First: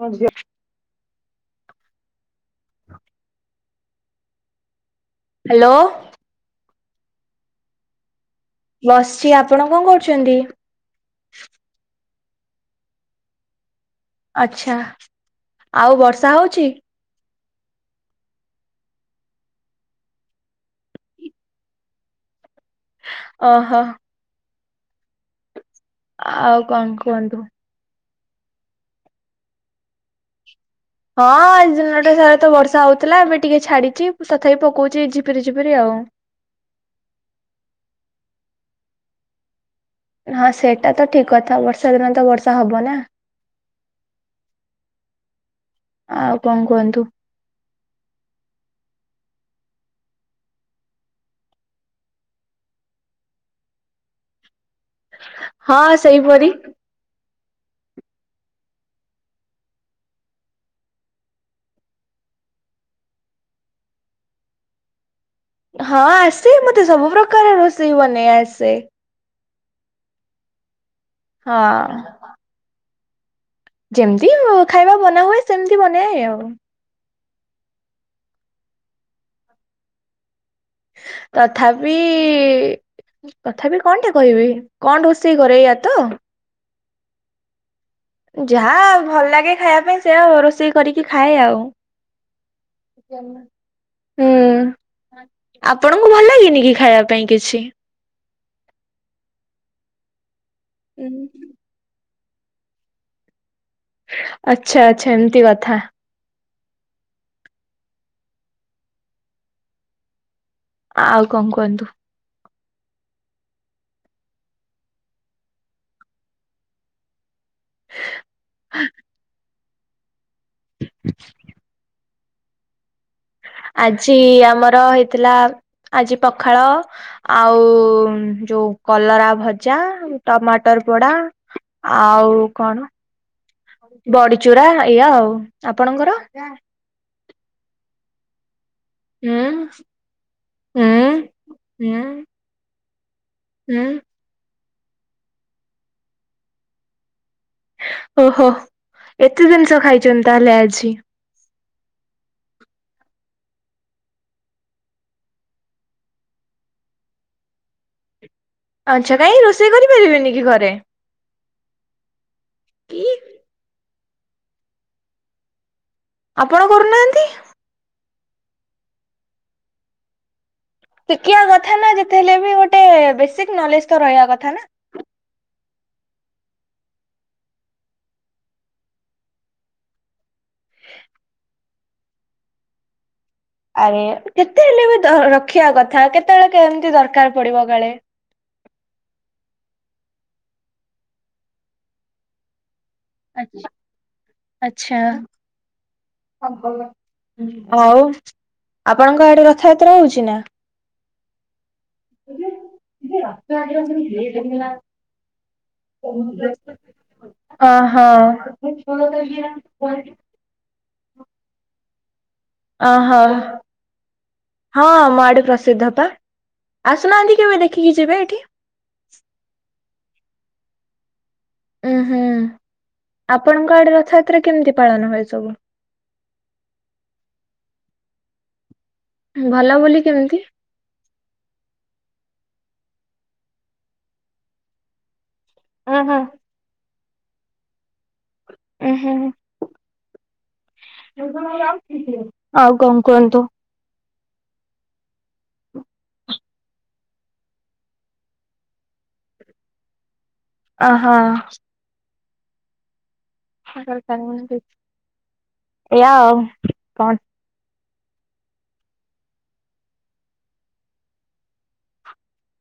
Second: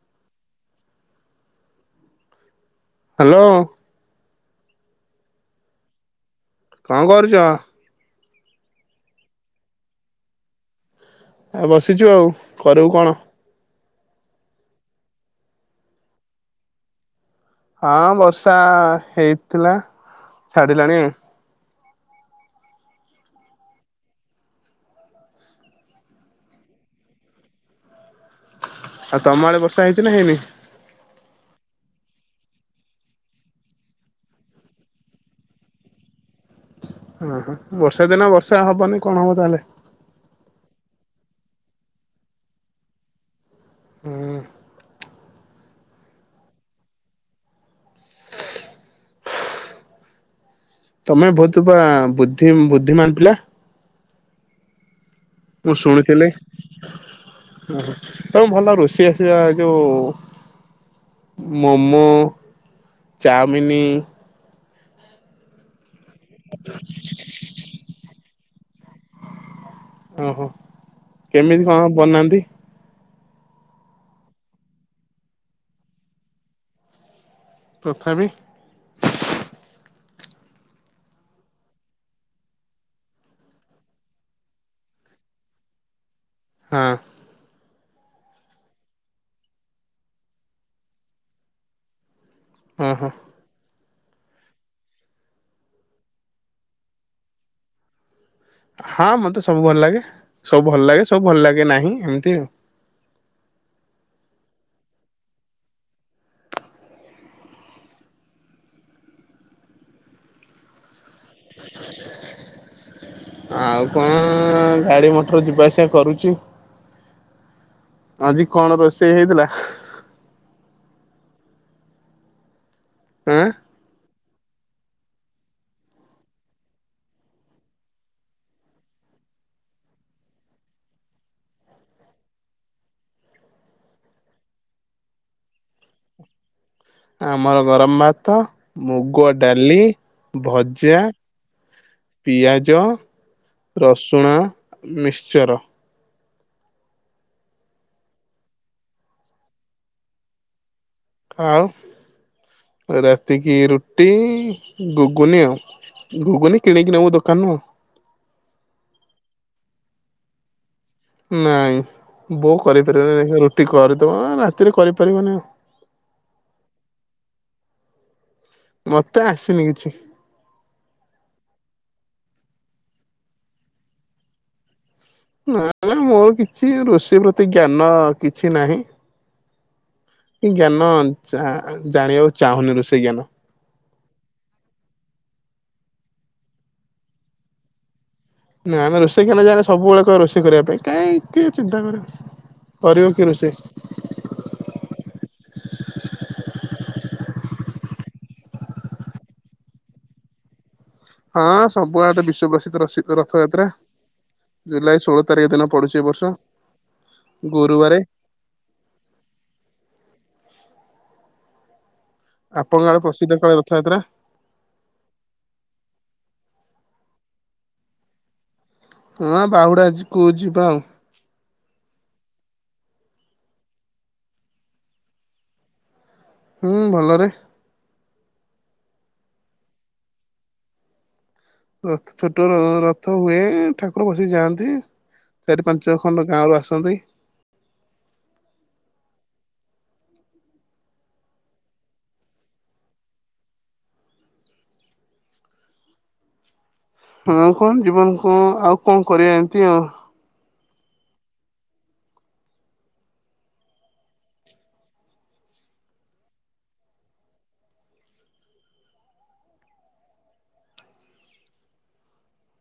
ମୋ ଝିଅ hello. Hello. କଣ କରୁଚ? ବସ୍ଚି, ଆପଣ କଣ କରୁଚନ୍ତି? ଆଉ ବସିଚୁ ଆଉ କରିବୁ କଣ। ଆଚ୍ଛା, ଆଉ ବର୍ଷା ହଉଚି? ହଁ ବର୍ଷା ହେଇଥିଲା ଛାଡ଼ିଲାଣି। ଓହୋ। ଆଉ କଣ କୁହନ୍ତୁ। ଆଉ ତମ ଆଡେ ବର୍ଷା ହେଇଚି ନା ହେଇନି? ହଁ ଆଜି ଦିନଟା ସାରା ତ ବର୍ଷା ହଉଥିଲା ଏବେ ଟିକେ ଛାଡିଚି, ତଥାପି ପକୋଉଚି ଝିପିରି-ଝିପରି ଆଉ। [unintelligible] ବର୍ଷା ଦିନ ବର୍ଷା ହେବନି କଣ ହବ ତାହେଲେ। ହଁ ସେଇଟା ତ ଠିକ କଥା ବର୍ଷା ଦିନ ତ ବର୍ଷା ହବ ନା। ହୁଁ। ଆଉ କଣ କୁହନ୍ତୁ। ତମେ ବହୁତ ପା ବୁଦ୍ଧି ବୁଦ୍ଧିମାନ ପିଲା। ମୁଁ ହଁ ଶୁଣିଥିଲି ସେଇପରି ଉହୁଁ ତମକୁ ଭଲ ରୋଷେଇ ଆସେ ବା ଏଇ ଯୋଉ ମୋମୋ ଚାଉମିନ। ହଁ ଆସେ ମତେ ସବୁ ପ୍ରକାର ରୋଷେଇ ବନେଇ ଆସେ। ଓହୋ କେମିତି କଣ ହଁ ବନାନ୍ତି। ଯେମିତି ଖାଇବା ବନା ହୁଏ ସେମିତି ବନାଏ ଆଉ। ତଥାବି। ତଥାବି। ତଥାପି କଣ ଟେ କହିବି କଣ ରୋଷେଇ କରେ ଏଇୟଆ ତ। ହଁ। ଯାହା ଭଲ ଲାଗେ ଖାଇବା ପାଇଁ ସେଆ ରୋଷେଇ କରିକି ଖାଏ ଆଉ। ଓହୋ ଜନମା। ହୁଁ ଆପଣଙ୍କୁ ଭଲ ଲାଗେନି କି ଖାଇବା ପାଇଁ କିଛି। ହଁ ମତେ ସବୁ ଭଲ ଲାଗେ ସବୁ ଭଲ ଲାଗେ ସବୁ ଭଲ ଲାଗେ ନାହିଁ ଏମିତି ଆଉ। ଆଚ୍ଛା ଆଚ୍ଛା ଏମିତି କଥା। ଆଉ କଣ କୁହନ୍ତୁ? ଆଉ କଣ ଗାଡି ମଟର ଯିବା ଆସିବା କରୁଛି। ଆଜି କଣ ରୋଷେଇ ହେଇଥିଲା? ଆଁ ଆଜି ଆମର ହେଇଥିଲା ଆଜି ପଖାଳ ଆଉ ଯୋଉ କଲରା ଭଜା ଟମାଟର ପୋଡା। ଆଉ କଣ। ବଡିଚୁରା ଏଇଆ ଆଉ ଆପଣଙ୍କର। ଆମର ଗରମ ଭାତ ମୁଗ ହୁଁ ଡାଲି, ହୁଁ ଭଜା, ହୁଁ ପିଆଜ ହୁଁ ରସୁଣ ମିକ୍ସଚର। ଓହୋ ଏତେ ଜିନିଷ ଖାଇଛନ୍ତି ତାହେଲେ ଆଜି। ଆଉ ରାତିକି ରୁଟି ଗୁଗୁନି ଆଉ। ଘୁଗୁନି କିଣିକି ନବୁ ଦୋକାନରୁ। ଆଚ୍ଛା କାହିଁ ରୋଷେଇ କରିପାରିବେନି କି ଘରେ। ନାଇଁ ବୋଉ କି କରିପାରିବନି ରୁଟି କରି ଦବ ରାତିରେ କରିପାରିବନି ଆଉ। ଆପଣ କରୁନାହାନ୍ତି। ମତେ ଆସିନି କିଛି। ଶିଖିବା କଥା ନା ଯେତେ ହେଲେ ବି ଗୋଟେ ବେସିକ ନଲେଜ ତ ରହିବା କଥା ନା। ନା ନା ମୋର କିଛି ରୋସେଇ ପ୍ରତି ଜ୍ଞାନ କିଛି ନାହିଁ। [inaudible] ଏ ଜ୍ଞାନ ଜାଣିବାକୁ ଚାହୁଁନି ରୋଷେଇ ଜ୍ଞାନ। ଆରେ କେତେ ହେଲେ ବି ରଖିବା କଥା କେତେବେଳେ କେମିତି ଦରକାର ପଡିବ କାଳେ। ନା ଆମେ ରୋଷେଇ କଲେ ଯାଲେ ସବୁବେଳେ କହ ରୋଷେଇ କରିବା ପାଇଁ କାହିଁକି ଚିନ୍ତା କରିବ କର। ଆଚ୍ଛା। ହଉ ଆପଣଙ୍କ ଆଡେ ରଥଯାତ୍ରା ହଉଛି ନା। ହଁ ସବୁଆଟେ ବିଶ୍ଵପ୍ରସିଦ୍ଧ ରଥଯାତ୍ରା। ଜୁଲାଇ ଷୋହଳ ତାରିଖ ଦିନ ପଡୁଛି ଏ ବର୍ଷ ଗୁରୁବାର। ମୁଁ ଷୋଳ ତାରିକରେ ୟାଙ୍କୁ କହିବି। ଆପଣଙ୍କ ଆଡ଼େ ଓହୋ ପ୍ରସିଦ୍ଧ କାଳେ ରଥଯାତ୍ରା। ହଁ ଆମ ଆଡେ ପ୍ରସିଦ୍ଧ ପା ଆସୁନାହାନ୍ତି କେବେ ଦେଖିକି ଯିବେ ଏଠି। ହଁ ବାହୁଡ଼ାଅଛିକୁଉ ଯିବା ଆଉ। ଉଁ ହୁଁ ଆପଣଙ୍କ ଆଡେ ରଥଯାତ୍ରା କେମିତି ପାଳନ ହୁଏ ସବୁ। ହୁଁ ଭଲରେ ଭଲ ବୋଲି କେମିତି। ରଥ ଛୋଟ ରଥ ହୁଏ ଠାକୁର ବସି ଯାଆନ୍ତି। ଚାରି ପାଞ୍ଚ ଉଁ ହୁଁ ଖଣ୍ଡ ଗାଁରୁ ଆସନ୍ତି। ଉଁ ହୁ ଆଉ କଣ କହିବ। ହଁ କଣ ଜୀବନକୁ ଆଉ କଣ କରିବା ଏମିତି ଆଉ। ଅହ। [unintelligible] ଏଆ ଆଉ କଣ?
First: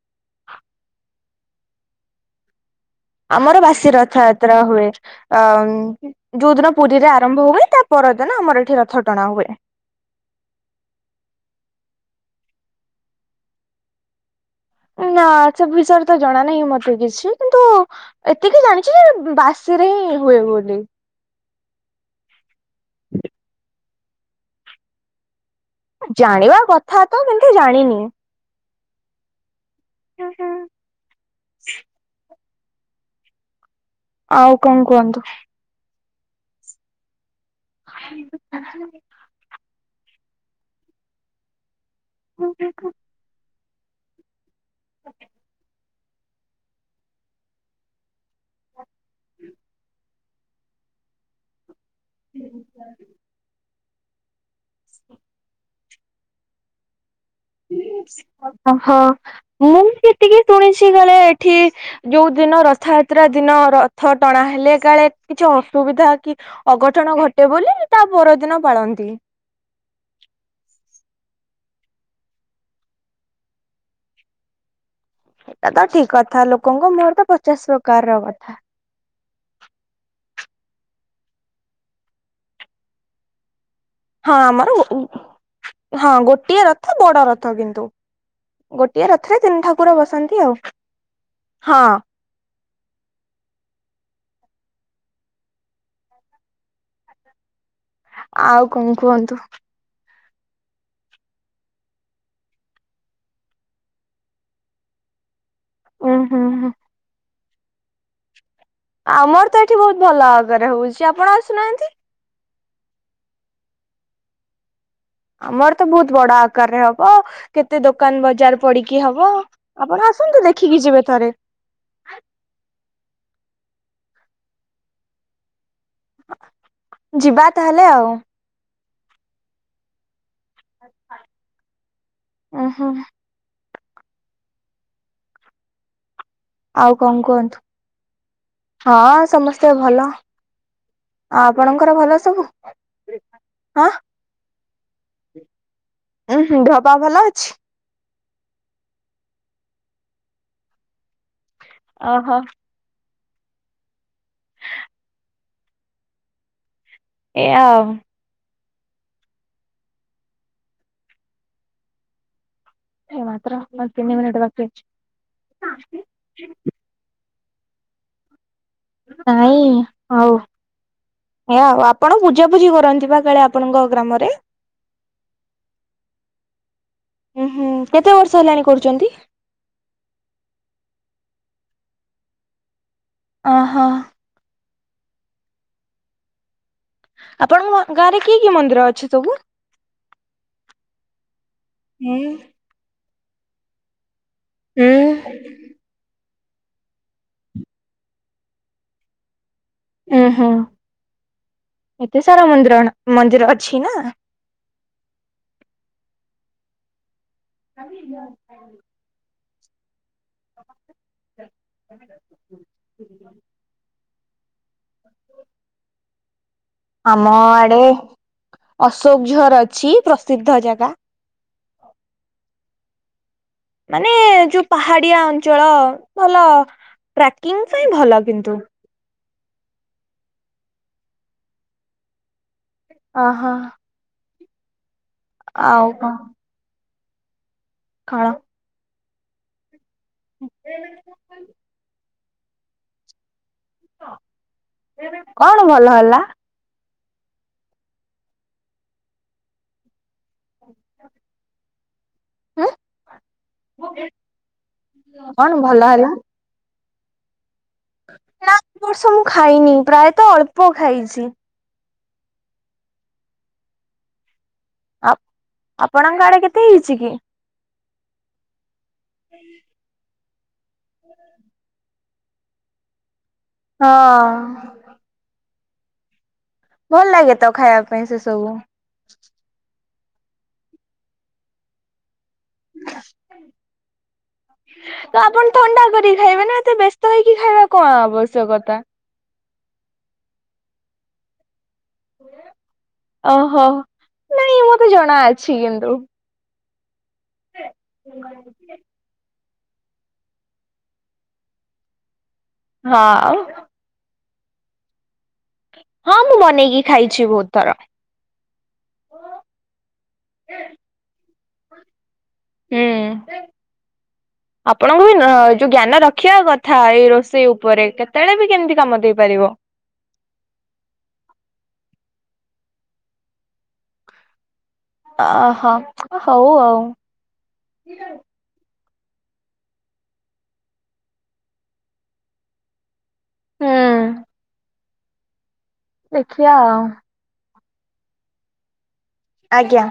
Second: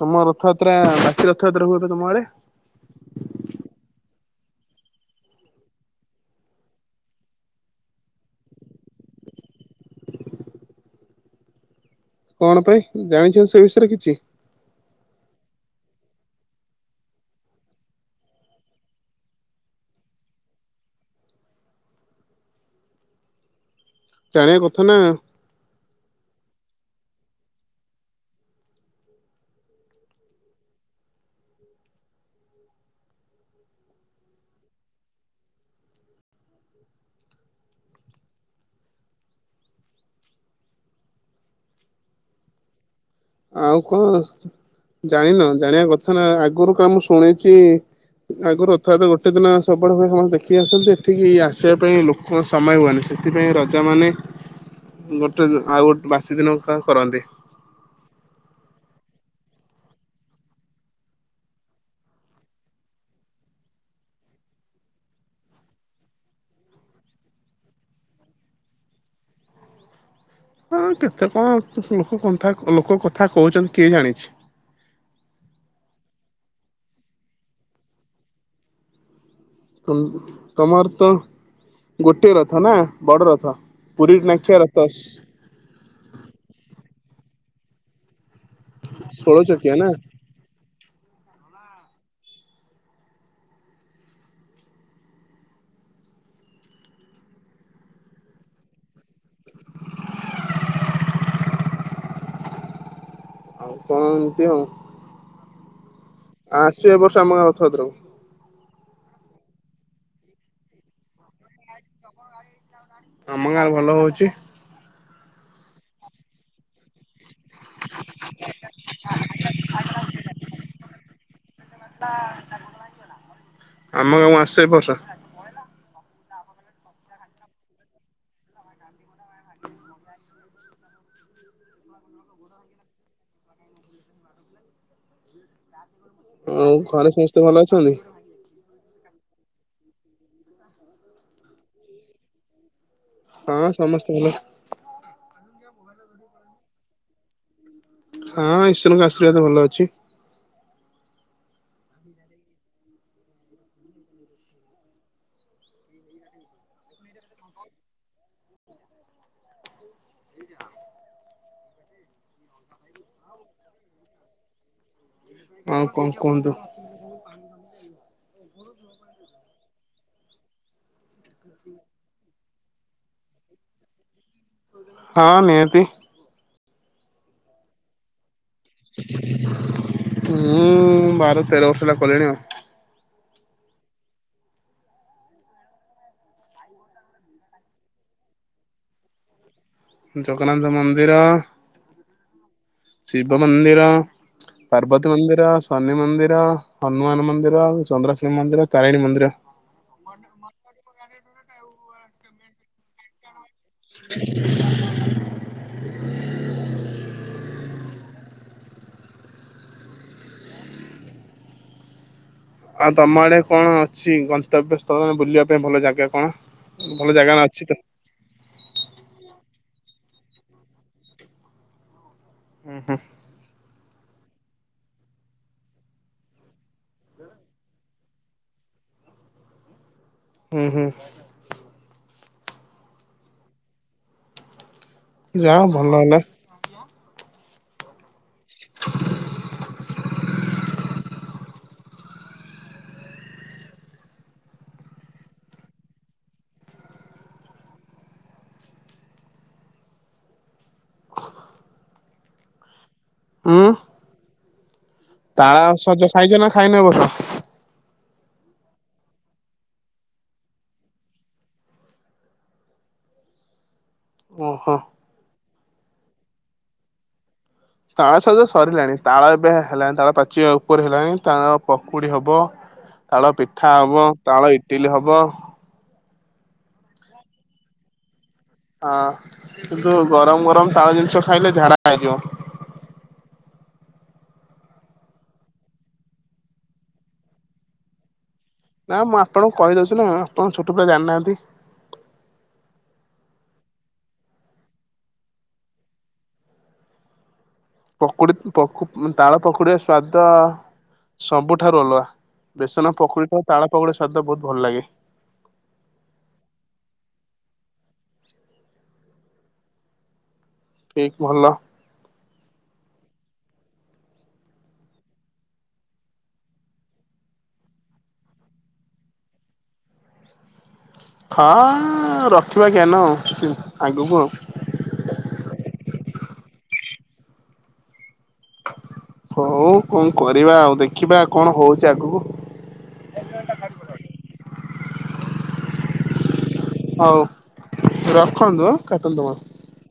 ତମ ରଥଯାତ୍ରା ବାସୀ ରଥଯାତ୍ରା ହୁଏ ପା ତମ ଆଡେ। ଆମର ବାସି ରଥଯାତ୍ରା ହୁଏ ଅ ଯୋଉ ଦିନ ପୁରୀରେ ଆରମ୍ଭ ହୁଏ ତା ପରଦିନ ଆମର ଏଠି ରଥ ଟଣା ହୁଏ। କଣ ପାଇଁ ଜାଣିଛନ୍ତି ସେ ବିଷୟରେ କିଛି? ନା ସେ ବିଷୟରେ ତ ଜଣା ନାହିଁ ମତେ କିଛି କିନ୍ତୁ ଏତିକି ଜାଣିଛି ବାସିରେ ହିଁ ହୁଏ ବୋଲି। [inaudible] ଜାଣିବା କଥା ନା। ଜାଣିବା କଥା ତ କିନ୍ତୁ ଜାଣିନି। ହୁଁ ହୁଁ। ଆଉ କଣ କୁହନ୍ତୁ? ଆ [unintelligible] ହଁ ଦେଖୁ [unintelligible] ଆଉ କଣ ଜାଣିନ ଜାଣିବା କଥା ନା ଆଗରୁ କ ମୁଁ ଶୁଣିଛି ଆଗରୁ ରଥଯାତ୍ରାଗୋଟେ ଦିନ ସବୁଡେ ମୁଁ ଦେଖି ଆସୁଛିଏଠିକି ଆସିବା ପାଇଁୋକ କଣ ସମୟ ହୁଏନି ସେଥିପାଇଁ ର। ପଚାମାନେ ଗୋଟେ ଆଉ ଗୋଟେ ବାସି ଦିନ କରନ୍ତି। ହଁ ମୁଁ କେତିକି ଶୁଣିଛି କାଳେ ଏଠି। ଯୋଉ ଦିନ ରଥଯାତ୍ରା ଦିନ ରଥ ଟଣା ହେଲେ କାଳେ କିଛି ଅସୁବିଧା କି। ଅଘଟଣ ଘଟେ ବୋଲି ତା ପରଦିନ ପାଳନ୍ତି। ହଁ କେତେ କଣ ଲୋକ କ ଲୋକ କଥା କହୁଛନ୍ତି କିଏ ଜାଣିଛି। ଏ ତ ଠିକ କଥା ଲୋକଙ୍କ ମୁହରେ ତ ପଚାଶ ପ୍ରକାର ର କଥା। ତମର ତ ଗୋଟେ ରଥ ନା ବଡ ରଥ। ପୁରୀ ନ ହଁ ଖ ର ଆମର ଗୋ [unintelligible] ହଁ ଗୋଟିଏ ରଥ ବଡ ରଥ କିନ୍ତୁ ଗୋଟିଏ ଷୋଳ ରଥରେ ତିନି ଚକିଆ ନା ଠାକୁର ବସନ୍ତି। ହଁ ଆଉ କଣ କୁହନ୍ତୁ? ଆଉ କଣ ଏମିତି ଆଉ। ଉୁଁ ହୁଁ ହୁଁ ଆସିବ ଏ ବର୍ଷ ଆମ ଗାଁ ରଥଯାତ୍ରାକୁ। ଆମର ତ ଏଠି ବହୁତ ଭଲ ଭାବରେହଉଛି ଆପଣ ସିନା ଏମିତି। ଆମ ଗାଁରେ ଭଲ ହଉଛି। ଆମର ତ ବହୁତ ବଡ ଆ କାରରେ ହବ କେତେ ଦୋକାନ ବଜାର ପଡିକି ହବ ଆପଣ ଆସନ୍ତୁ ଦେଖିକି ଯିବେ ଥରେ। ଆମ ଗାଁକୁ ଆସ ଏ ବର୍ଷ। ଯିବା ତାହେଲେ ଆଉ। ଉଁ ହୁଁ। ଉଁ ଆଉ କଣ କୁହନ୍ତୁ? ହଁ ସମସ୍ତେ ଭଲ ଆ ଆପଣଙ୍କର ଭଲ ସବୁ? ହଁ ସମସ୍ତେ ଭଲ ଉଁ ହୁଁ ଦେହ ପା ଭଲ ଅଛି? ହଁ ଈଶ୍ୱରଙ୍କ ଆଶୀର୍ବାଦ ରୁ ଭଲ ଅଛି। ଓହ। [inaudible] ଏଆ ଓହ। ଏଇ ମାତ୍ର ହଁ ତିନି ମିନିଟ୍ ବାକି ଅଛି। ଆଉ କଣ କୁହନ୍ତୁ? ନାଇଁ ହଉ। ଏଆ ଉ, ଆପଣ ପୂଜାପୁଜିି କରନ୍ତି ବା କାଳେ ଆପଣଙ୍କ ଗ୍ରାମରେ? ହଁ ନିଆତି। ଉଁ ହୁଁ କେତେ ବର୍ଷ ହେଲାଣି କରୁ ଉଁ ବାର ତେର ବର୍ଷ ହେଲା କଲିଣି ଆଉ। ଓହ। ଆପଣ ଗ ଗାଁ ରେ କି କି ମନ୍ଦିର ଅଛି ସବୁ? ଜଗନ୍ନାଥ ମନ୍ଦିର। ହୁଁ। ଶିବ ମନ୍ଦିର, ହୁଁ ପାର୍ବତୀ ମନ୍ଦିର। ଶନି ମନ୍ଦିର, ହନୁମାନ ମନ୍ଦିର, ଚନ୍ଦ୍ରଶେଣ ମନ୍ଦିର, ତାରିଣୀ ମନ୍ଦିର। ଉଁ ହୁଁ ଏତେ ସାରା ମନ୍ଦିରଣ ମନ୍ଦିର ଅଛି ନା? [inaudible] [unintelligible] ଆଉ ତମ ଆଡେ କଣ ଅଛି ଗନ୍ତବ୍ୟ ସ୍ଥଳ ଆ ବୁଲିବା ପାଇଁ ଭଲ ଜାଗା କଣ? ଭଲ ଆମ ଜାଗା ଅଛି ତ ଆଡେ ଅଶୋକଝର୍ ଅଛି ପ୍ରସିଦ୍ଧ ଜାଗା। ଉଁ ହୁଁ। ମାନେ ଯୋଉ ପାହାଡିଆ ଅଞ୍ଚଳ ଭଲ ପ୍ରାକିଂ ପାଇଁ ଭଲ କିନ୍ତୁ। ଉଁ ହୁଁ। ଅହ। ଯା ହଉ ଭଲ ହେଲା। ଖଣ। [inaudible] [unintelligible] କଣ ଭଲ ହେଲା? ଉଁ। ଉଁ। [unintelligible] କଣ ତାଳ ଭଲ ସଜ ହେଲା ଖାଇଛ ନା ଖାଇନ ଏ ବର୍ଷ? ନା ବର୍ଷ ମୁଁ ଖାଇନି ପ୍ରାୟତଃ ଅଳ୍ପ ଖାଇଛି। ଓହୋ। ଆ -ଆପଣଙ୍କ ଆଡେ କେତେ ହେଇଛି କି? ତାଳ ଶବଦ ସରିଲାଣି ତାଳ ଏବେ ହେଲାଣି ତାଳ ପାଚିବା ଉପରେ ହେଲାଣି ତାଳ ପକୁଡି ହବ ତାଳ ପିଠା ହଁ ହବ ତାଳ ଇଡିଲେ ହବ। ଭଲ ଲାଗେ ତ ଖାଇବା ପାଇଁ ସେ ସବୁ। ହଁ କିନ୍ତୁ ଗରମ ଗରମ ତାଳ ଜିନିଷ ଖାଇଲେ ଝାଡ଼ା ଲାଗିବ। ହ ତ ଆପଣ ଥଣ୍ଡା କରିକି ଖାଇବେ ନା ଏତେ ବ୍ୟସ୍ତ ହେଇକି ଖାଇବା କଣ ଆବଶ୍ୟକତା। ନା ମୁଁ ଆପଣଙ୍କୁ କହିଦେଉଛି ନା ଆପଣ ଛୋଟ ପିଲା ଜାଣିନାହାନ୍ତି। ଓହୋ ନାଇଁ ମୁଁ ତେ ଜଣା ଅଛି କିନ୍ତୁ। ପକୁଡି ତାଳ ପକୁଡିର ସ୍ଵାଦ ସବୁଠାରୁ ଅଲଗା। ବେସନ ହଁ ପକୋଡ଼ି ତାଳ ପକୋଡି ସଵାଦ ବହୁତ ଭଲ ଲାଗେ। ହଁ ମୁଁ ବନେଇକି ଖାଇଛି ବହୁତ ଥର। ଠିକ ଭଲ। ହୁଁ ଆପଣଙ୍କୁ ବି ଯୋଉ ଜ୍ଞାନ ରଖିବା କଥା ଏଇ ରୋଷେଇ ଉପରେ କେତେବେଳେ ବି କେମିତି କାମ ଦେଇପାରିବ ହଁ ରଖିବାଜ୍ଞାାନ ଆଉ ଆଗକୁ ଆଉ। ଅହୋ ହଉ ଆଉ ହଉ କଣ କରିବା ଆଉ ଦେଖିବା କଣ ହଉଛି ଆଗକୁ। ହୁଁ ଦେଖିବା ଆଉ ହଉ ରଖନ୍ତୁ କେତେଳ ଦେବ। ଆଜ୍ଞା।